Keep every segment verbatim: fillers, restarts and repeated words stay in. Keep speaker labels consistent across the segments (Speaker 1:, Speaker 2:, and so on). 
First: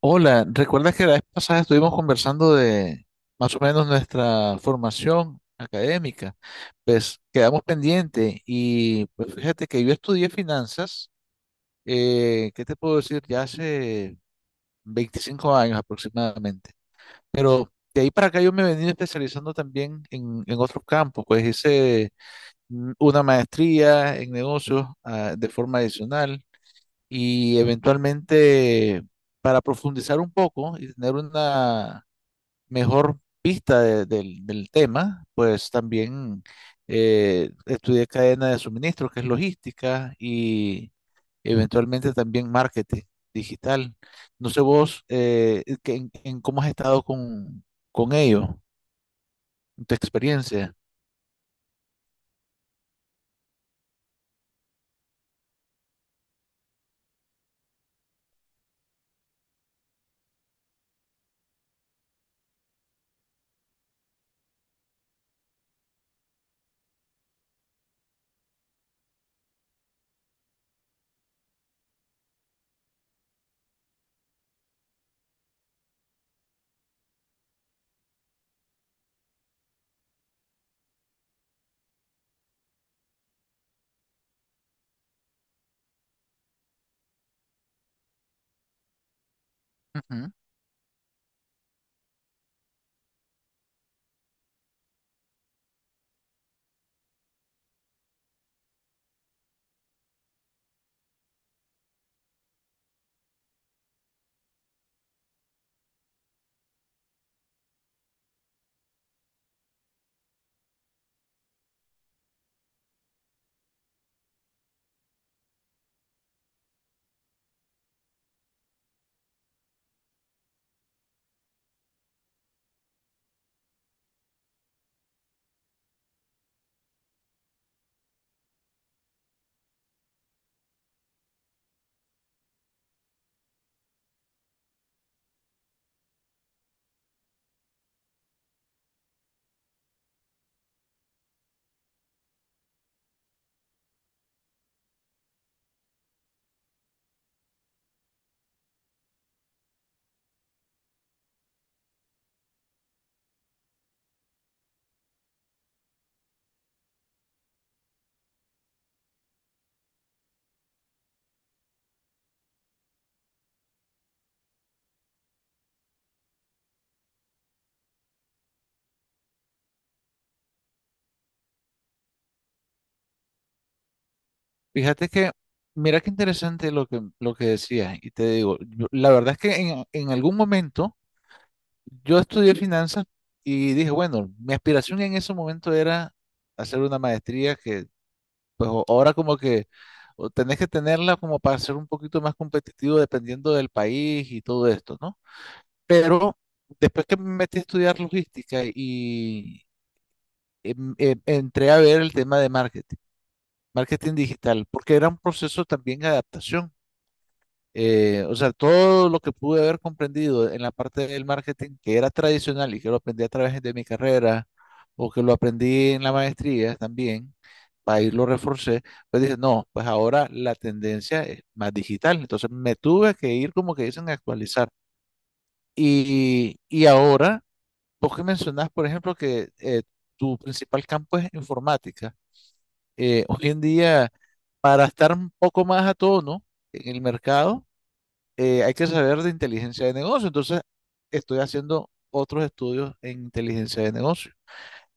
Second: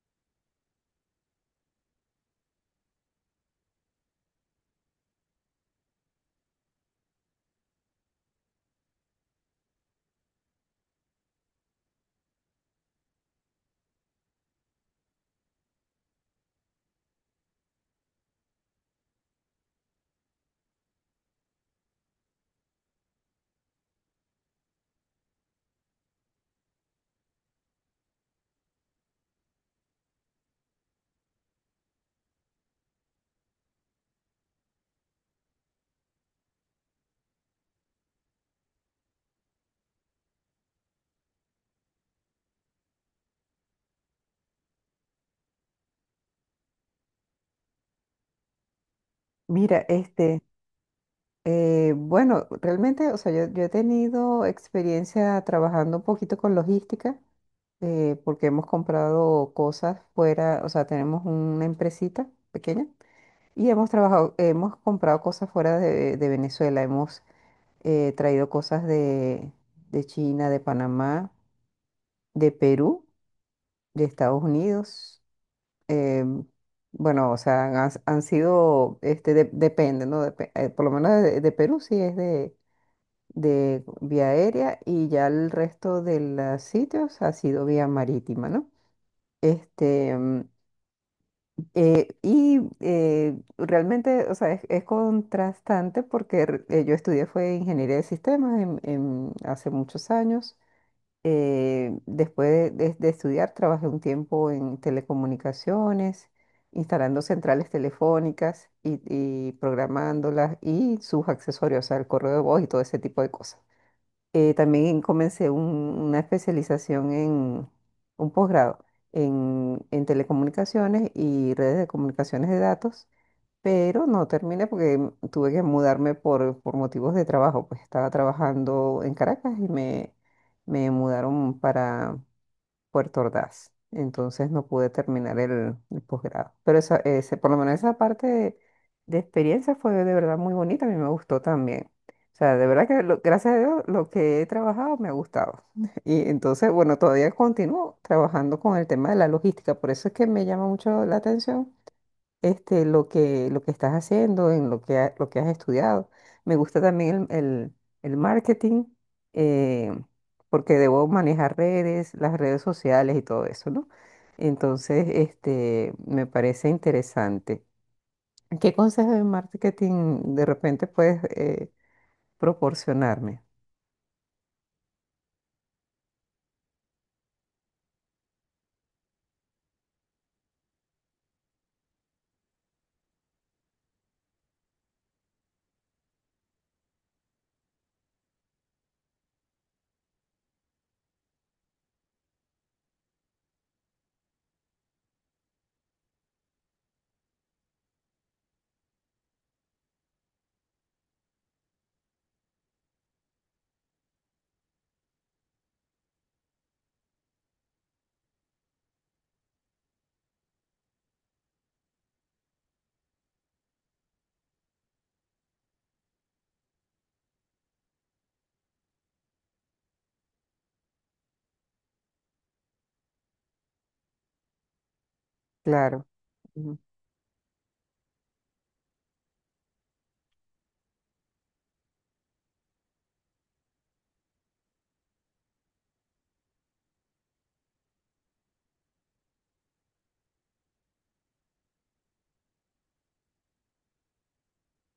Speaker 1: Hola, ¿recuerdas que la vez pasada estuvimos conversando de más o menos nuestra formación académica? Pues quedamos pendientes y pues fíjate que yo estudié finanzas, eh, ¿qué te puedo decir? Ya hace veinticinco años aproximadamente, pero de ahí para acá yo me he venido especializando también en, en otros campos, pues hice mm, una maestría en negocios, ah, de forma adicional y eventualmente para profundizar un poco y tener una mejor vista de- del del tema, pues también eh, estudié cadena de suministro, que es logística, y eventualmente también marketing digital. No sé vos eh, eh, que- en, en cómo has estado con, con ello,
Speaker 2: Mira,
Speaker 1: en tu
Speaker 2: este,
Speaker 1: experiencia.
Speaker 2: eh, bueno, realmente, o sea, yo, yo he tenido experiencia trabajando un poquito con logística, eh, porque hemos comprado cosas fuera, o sea, tenemos una empresita pequeña y hemos trabajado, hemos comprado cosas fuera de, de Venezuela, hemos eh, traído cosas de, de China, de Panamá, de Perú, de Estados Unidos. em, bueno, o sea, han, han sido, este, de- depende, ¿no? Depe- eh, por lo menos de, de Perú sí es de, de vía aérea, y ya el resto de los sitios ha sido vía marítima, ¿no? Este,
Speaker 1: Ujú.
Speaker 2: mm, eh, y eh, Realmente, o sea, es, es contrastante porque re- eh, yo estudié fue ingeniería de sistemas en- en- hace muchos años. Eh, después de, de- de estudiar, trabajé un tiempo en telecomunicaciones, instalando centrales telefónicas y, y programándolas y sus accesorios, o sea, el correo de voz y todo ese tipo de cosas. Eh, también comencé un- una especialización en un posgrado en, en telecomunicaciones y redes de comunicaciones de datos, pero no terminé porque mm, tuve que mudarme por, por motivos de trabajo, pues estaba trabajando en Caracas y me, me mudaron para Puerto Ordaz. Entonces no pude terminar el, el posgrado. Pero esa, ese, por lo menos esa parte de, de experiencia fue de verdad muy bonita. A mí me gustó también. O sea, de verdad que lo- gracias a Dios lo que he trabajado me ha gustado. Y entonces, bueno, todavía continúo trabajando con el tema de la logística. Por eso es que me llama mucho la atención este, lo que, lo que estás haciendo, en lo que, ha- lo que has estudiado. Me gusta también el, el- el marketing, eh, porque debo manejar redes, las redes sociales y todo eso, ¿no? Entonces, este, me parece interesante. ¿Qué consejos de marketing de repente puedes eh, proporcionarme?
Speaker 1: Fíjate que, mira qué interesante lo que, lo que decías, y te digo, yo, la verdad es que en en algún momento... Yo estudié finanzas y dije, bueno, mi aspiración en ese momento era hacer una maestría que, pues o- ahora como que o tenés que tenerla como para ser un poquito más competitivo dependiendo del país y todo esto, ¿no? Pero después que me metí a estudiar logística y em- em- entré a ver el tema de marketing, marketing digital, porque era un proceso también de adaptación. Eh, o sea, todo lo que pude haber comprendido en la parte del marketing que era tradicional y que lo aprendí a través de mi carrera o que lo aprendí en la maestría también, para irlo reforcé, pues dije, no, pues ahora la tendencia es más digital. Entonces me tuve que ir como que dicen a actualizar.
Speaker 2: Claro.
Speaker 1: Y,
Speaker 2: Ujú.
Speaker 1: y ahora, vos que mencionás, por ejemplo, que eh, tu principal campo es informática. Eh, hoy en día, para estar un poco más a tono en el mercado, eh, hay que saber de inteligencia de negocio. Entonces, estoy haciendo otros estudios en inteligencia de negocio.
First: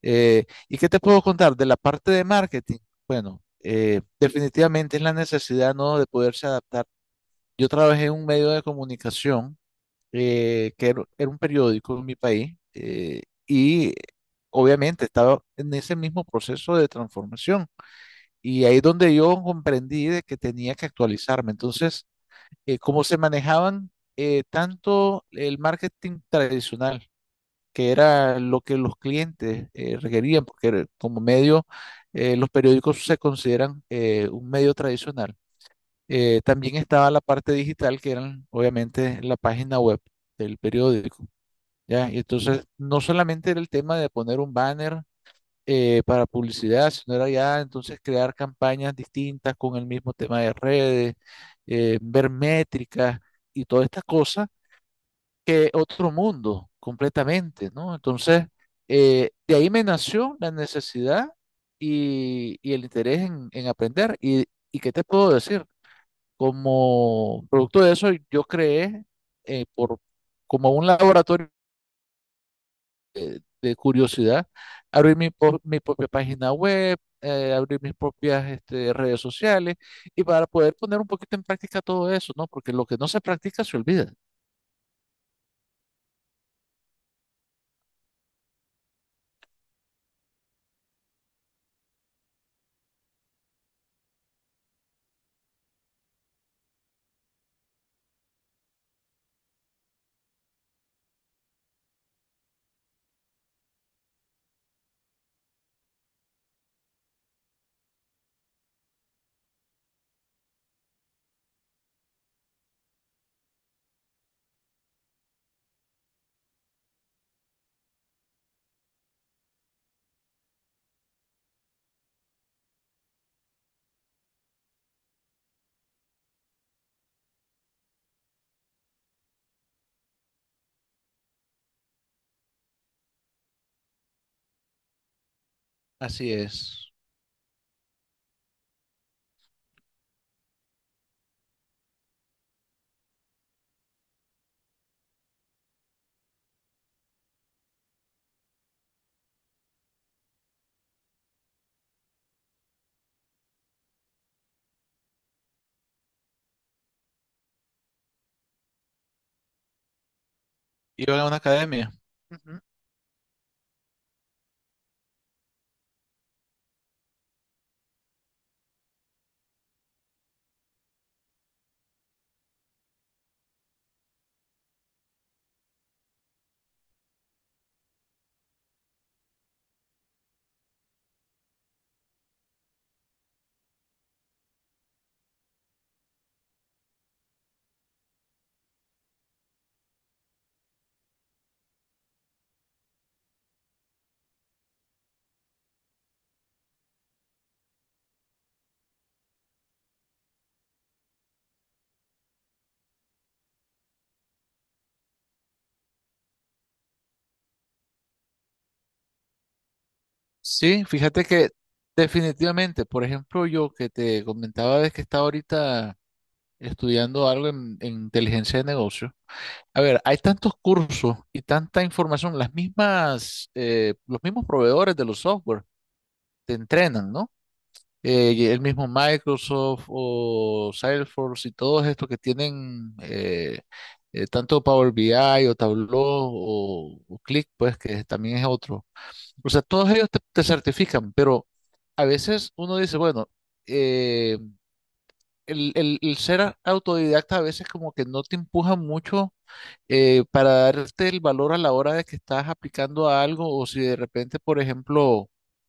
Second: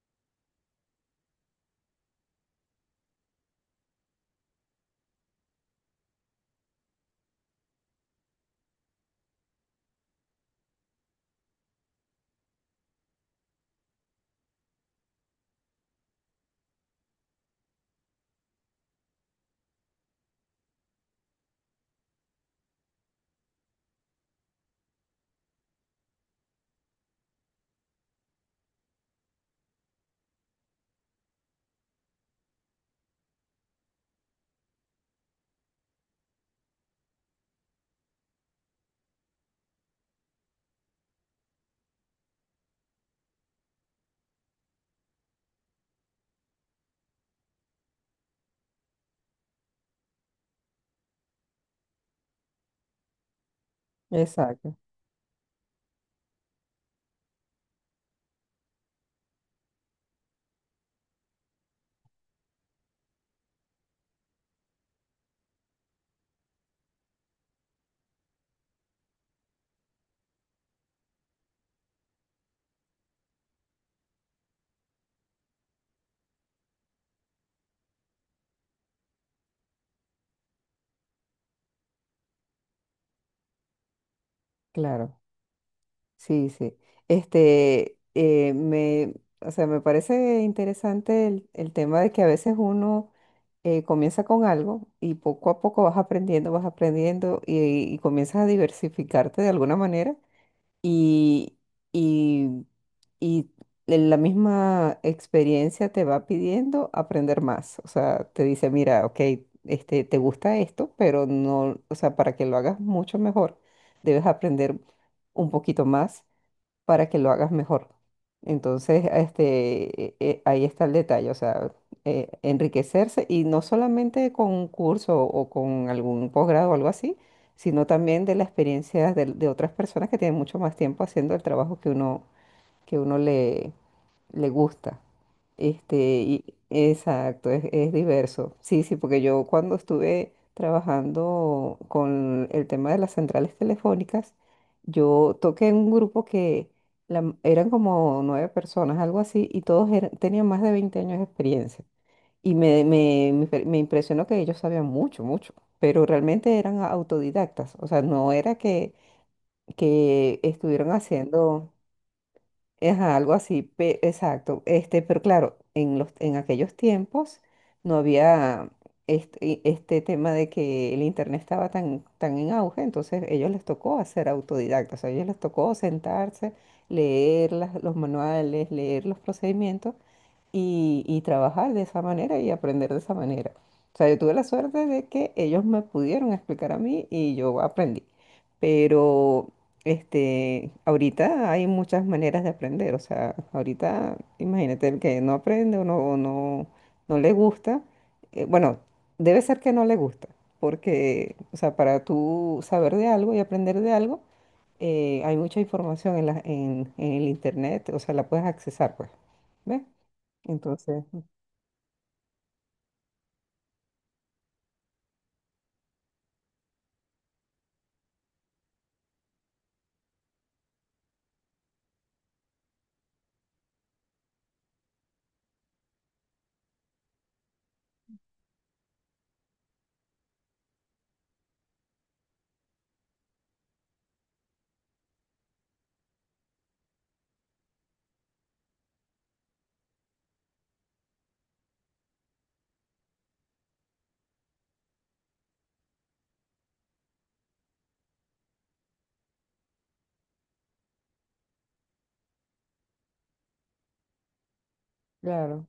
Speaker 1: Eh, ¿y qué te puedo contar de la parte de marketing? Bueno, eh, definitivamente es la necesidad, ¿no? De poderse adaptar. Yo trabajé en un medio de comunicación eh, que era, era un periódico en mi país, eh, y obviamente estaba en ese mismo proceso de transformación. Y ahí es donde yo comprendí de que tenía que actualizarme. Entonces, eh, cómo se manejaban, eh, tanto el marketing tradicional, que era lo que los clientes eh, requerían, porque era como medio, eh, los periódicos se consideran eh, un medio tradicional. Eh, también estaba la parte digital, que eran obviamente la página web del periódico, ¿ya? Y entonces no solamente era el tema de poner un banner, eh, para publicidad, sino era ya entonces crear campañas distintas con el mismo tema de redes, eh, ver métricas y toda esta cosa,
Speaker 2: Exacto,
Speaker 1: que otro mundo completamente, ¿no? Entonces, eh, de ahí me nació la necesidad y, y el interés en, en aprender. Y ¿y qué te puedo decir? Como producto de eso, yo creé, eh, por, como un laboratorio de curiosidad, abrir mi, po- mi propia página web, eh, abrir mis propias este, redes sociales y para poder poner un poquito en práctica todo eso, ¿no? Porque lo que no se practica se olvida.
Speaker 2: claro. Sí, sí. Este, eh, me, o sea, me parece interesante el, el tema de que a veces uno eh, comienza con algo y poco a poco vas aprendiendo, vas aprendiendo y, y comienzas a diversificarte de alguna manera y, y, y la misma experiencia te va pidiendo aprender más. O sea, te dice, mira, ok, este, te gusta esto, pero no, o sea, para que lo hagas mucho mejor, debes aprender un poquito más para que lo hagas mejor. Entonces, este, eh, eh, ahí está el detalle, o sea, eh, enriquecerse, y no solamente con un curso o con algún posgrado o algo así, sino también de la experiencia de, de otras personas que tienen mucho más tiempo haciendo el trabajo que uno, que uno le gusta. Este,
Speaker 1: Así
Speaker 2: y-
Speaker 1: es.
Speaker 2: exacto, es, es diverso. Sí, sí, porque yo cuando estuve trabajando con el tema de las centrales telefónicas, yo toqué en un grupo que la m- eran como nueve personas, algo así, y todos eran- tenían más de veinte años de experiencia. Y me, me, me impre- me impresionó que ellos sabían mucho, mucho, pero realmente eran autodidactas. O sea, no era que, que estuvieran
Speaker 1: Iba a una
Speaker 2: haciendo...
Speaker 1: academia. Ujú.
Speaker 2: Ajá, algo así, pe- exacto. Este, pero claro, en los, en aquellos tiempos no había este, este tema de que el internet estaba tan, tan en auge, entonces ellos les tocó hacer autodidactas, o sea, ellos les tocó sentarse, leer las- los manuales, leer los procedimientos y, y trabajar de esa manera y aprender de esa manera. O sea, yo tuve la suerte de que ellos me pudieron explicar a mí y yo aprendí. Pero este, ahorita hay muchas maneras de aprender. O sea, ahorita imagínate el que no aprende o no, o no, no le gusta. Eh, bueno, debe ser que no le gusta. Porque, o sea, para tú saber de algo y aprender de algo, eh, hay mucha información en la, en, en el internet, o sea, la puedes accesar, pues. ¿Ves?
Speaker 1: Sí,
Speaker 2: Entonces,
Speaker 1: fíjate que definitivamente, por ejemplo, yo que te comentaba de que estaba ahorita estudiando algo en, en inteligencia de negocios. A ver, hay tantos cursos y tanta información, las mismas, eh, los mismos proveedores de los software te entrenan, ¿no? Eh, el mismo Microsoft o Salesforce y todos estos que tienen eh, eh, tanto Power B I o Tableau o, o Click, pues que también es otro. O sea, todos ellos te, te certifican, pero a veces uno dice, bueno, eh, el, el- el ser autodidacta a veces como que no te empuja mucho. Eh, para darte el valor a la hora de que estás aplicando a algo o si de repente, por ejemplo,
Speaker 2: claro,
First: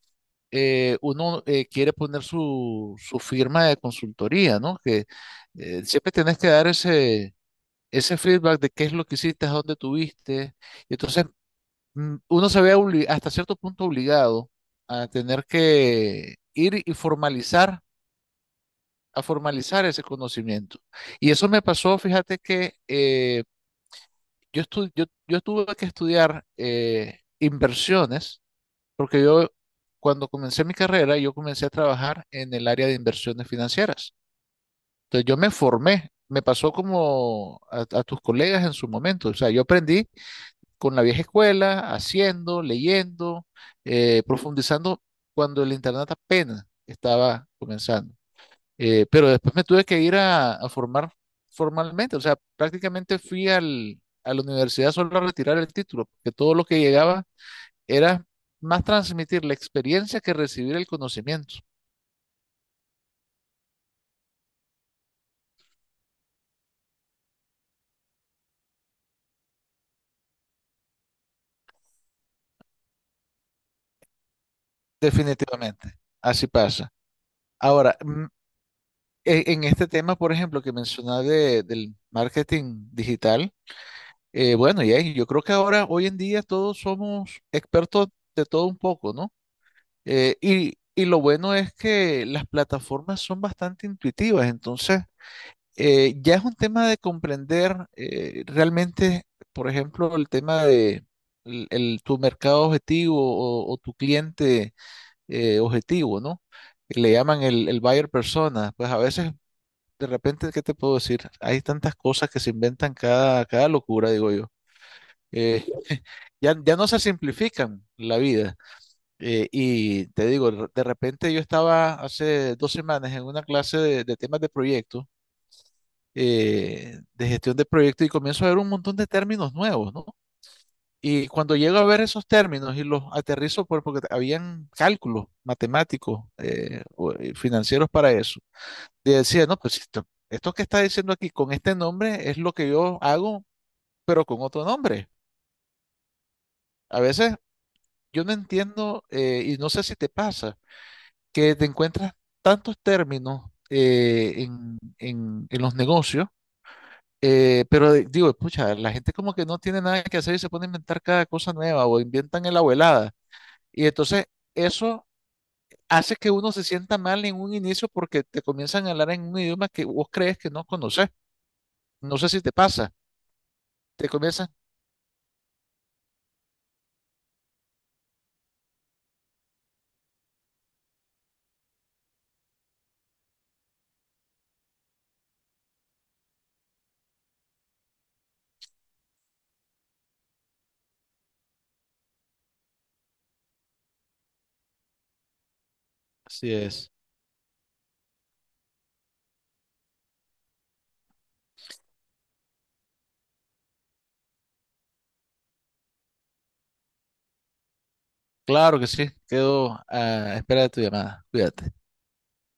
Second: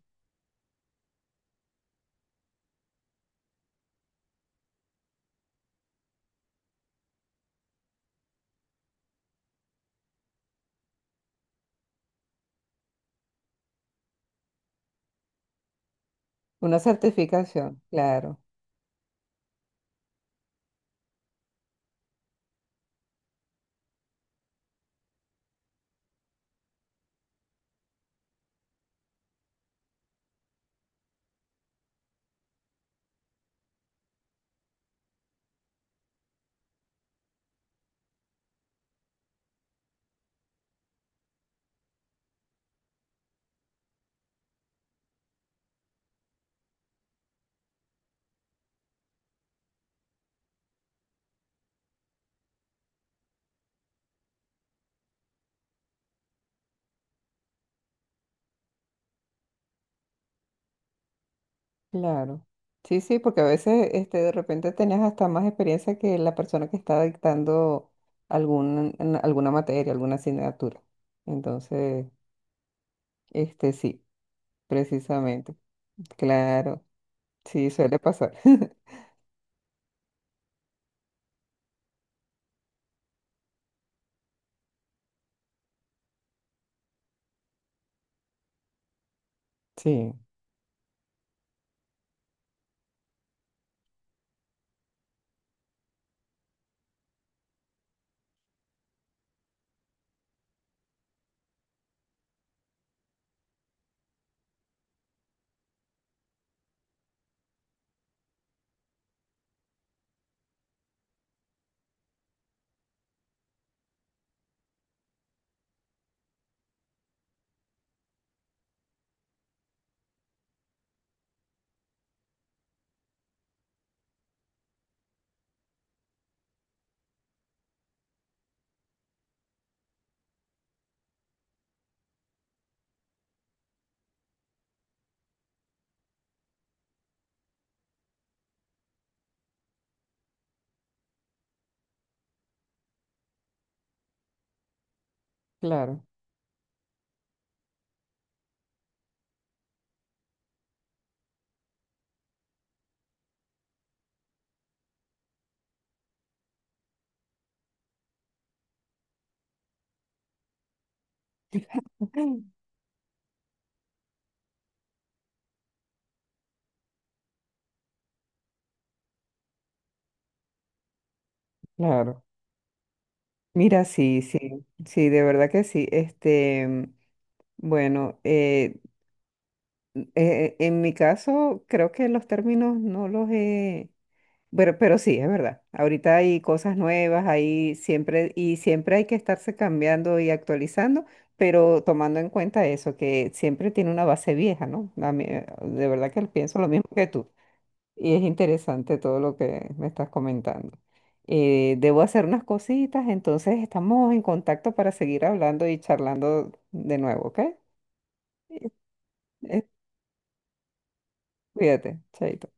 Speaker 1: eh, uno eh, quiere poner su, su firma de consultoría, ¿no? Que eh, siempre tenés que dar ese, ese feedback de qué es lo que hiciste, a dónde tuviste. Y entonces mm, uno se ve obli- hasta cierto punto obligado a tener que
Speaker 2: una
Speaker 1: ir y formalizar,
Speaker 2: certificación, claro,
Speaker 1: a formalizar ese conocimiento. Y eso me pasó, fíjate que eh, yo, estu- yo, yo tuve que estudiar eh, inversiones. Porque yo, cuando comencé mi carrera, yo comencé a trabajar en el área de inversiones financieras. Entonces yo me formé, me pasó como a, a tus colegas en su momento. O sea, yo aprendí con la vieja escuela, haciendo, leyendo, eh, profundizando cuando el internet apenas estaba comenzando. Eh, pero después me tuve que ir a, a formar formalmente. O sea, prácticamente fui al, a la universidad solo a retirar el título, porque todo lo que llegaba era más transmitir la experiencia que recibir el conocimiento,
Speaker 2: claro. Sí, sí, porque a veces este, de repente tenías hasta más experiencia que la persona que estaba dictando algún, en alguna materia, alguna asignatura. Entonces, este sí, precisamente.
Speaker 1: definitivamente. Así
Speaker 2: Claro,
Speaker 1: pasa.
Speaker 2: sí,
Speaker 1: Ahora,
Speaker 2: suele
Speaker 1: mm,
Speaker 2: pasar.
Speaker 1: e- en este tema, por ejemplo, que mencionaba de- del marketing digital, eh, bueno, y ahí, yo creo que ahora, hoy en día, todos somos expertos de todo un poco, ¿no?
Speaker 2: Sí,
Speaker 1: Eh, y, y lo bueno es que las plataformas son bastante intuitivas, entonces... eh, ya es un tema de comprender, eh, realmente, por ejemplo, el tema de el- el- tu mercado objetivo o, o tu cliente eh, objetivo, ¿no? Le llaman el, el buyer persona. Pues a veces, de repente, ¿qué te puedo decir? Hay tantas cosas que se inventan cada, cada locura, digo yo. Eh, ya, ya no se simplifican la vida. Eh, y te digo, de repente yo estaba hace dos semanas en una clase de, de temas de proyectos, eh, de gestión de proyectos y comienzo a ver un montón de términos nuevos, ¿no? Y cuando llego a ver esos términos y los aterrizo por, porque habían cálculos matemáticos, eh, o- eh, financieros para eso, y decía, no, pues esto, esto que está diciendo aquí con este nombre es lo que yo hago, pero con otro nombre.
Speaker 2: claro.
Speaker 1: A veces yo no entiendo, eh, y no sé si te pasa, que te encuentras tantos términos eh, en en- en los negocios. Eh, pero de- digo, pucha, la gente como que no tiene nada que hacer y se pone a inventar cada cosa nueva o
Speaker 2: Ujú,
Speaker 1: inventan en la abuelada. Y entonces eso hace que uno se sienta mal en un inicio porque te comienzan a hablar en un idioma que vos crees que no conoces. No
Speaker 2: claro.
Speaker 1: sé si te pasa.
Speaker 2: Mira,
Speaker 1: Te
Speaker 2: sí,
Speaker 1: comienzan.
Speaker 2: sí, sí, de verdad que sí. Este, bueno, eh, Eh, en mi caso, creo que los términos no los he... Pero, pero sí, es verdad. Ahorita hay cosas nuevas, hay siempre, y siempre hay que estarse cambiando y actualizando, pero tomando en cuenta eso, que siempre tiene una base vieja, ¿no? A mí, eh, de verdad que
Speaker 1: Así
Speaker 2: pienso lo mismo
Speaker 1: es.
Speaker 2: que tú. Y es interesante todo lo que me estás comentando. Eh, debo hacer unas cositas, entonces estamos en contacto para seguir hablando y charlando de nuevo, ¿ok? Eh,
Speaker 1: Claro que sí.
Speaker 2: eh,
Speaker 1: Quedo a espera de tu llamada. Cuídate.
Speaker 2: Cuídate, chaito.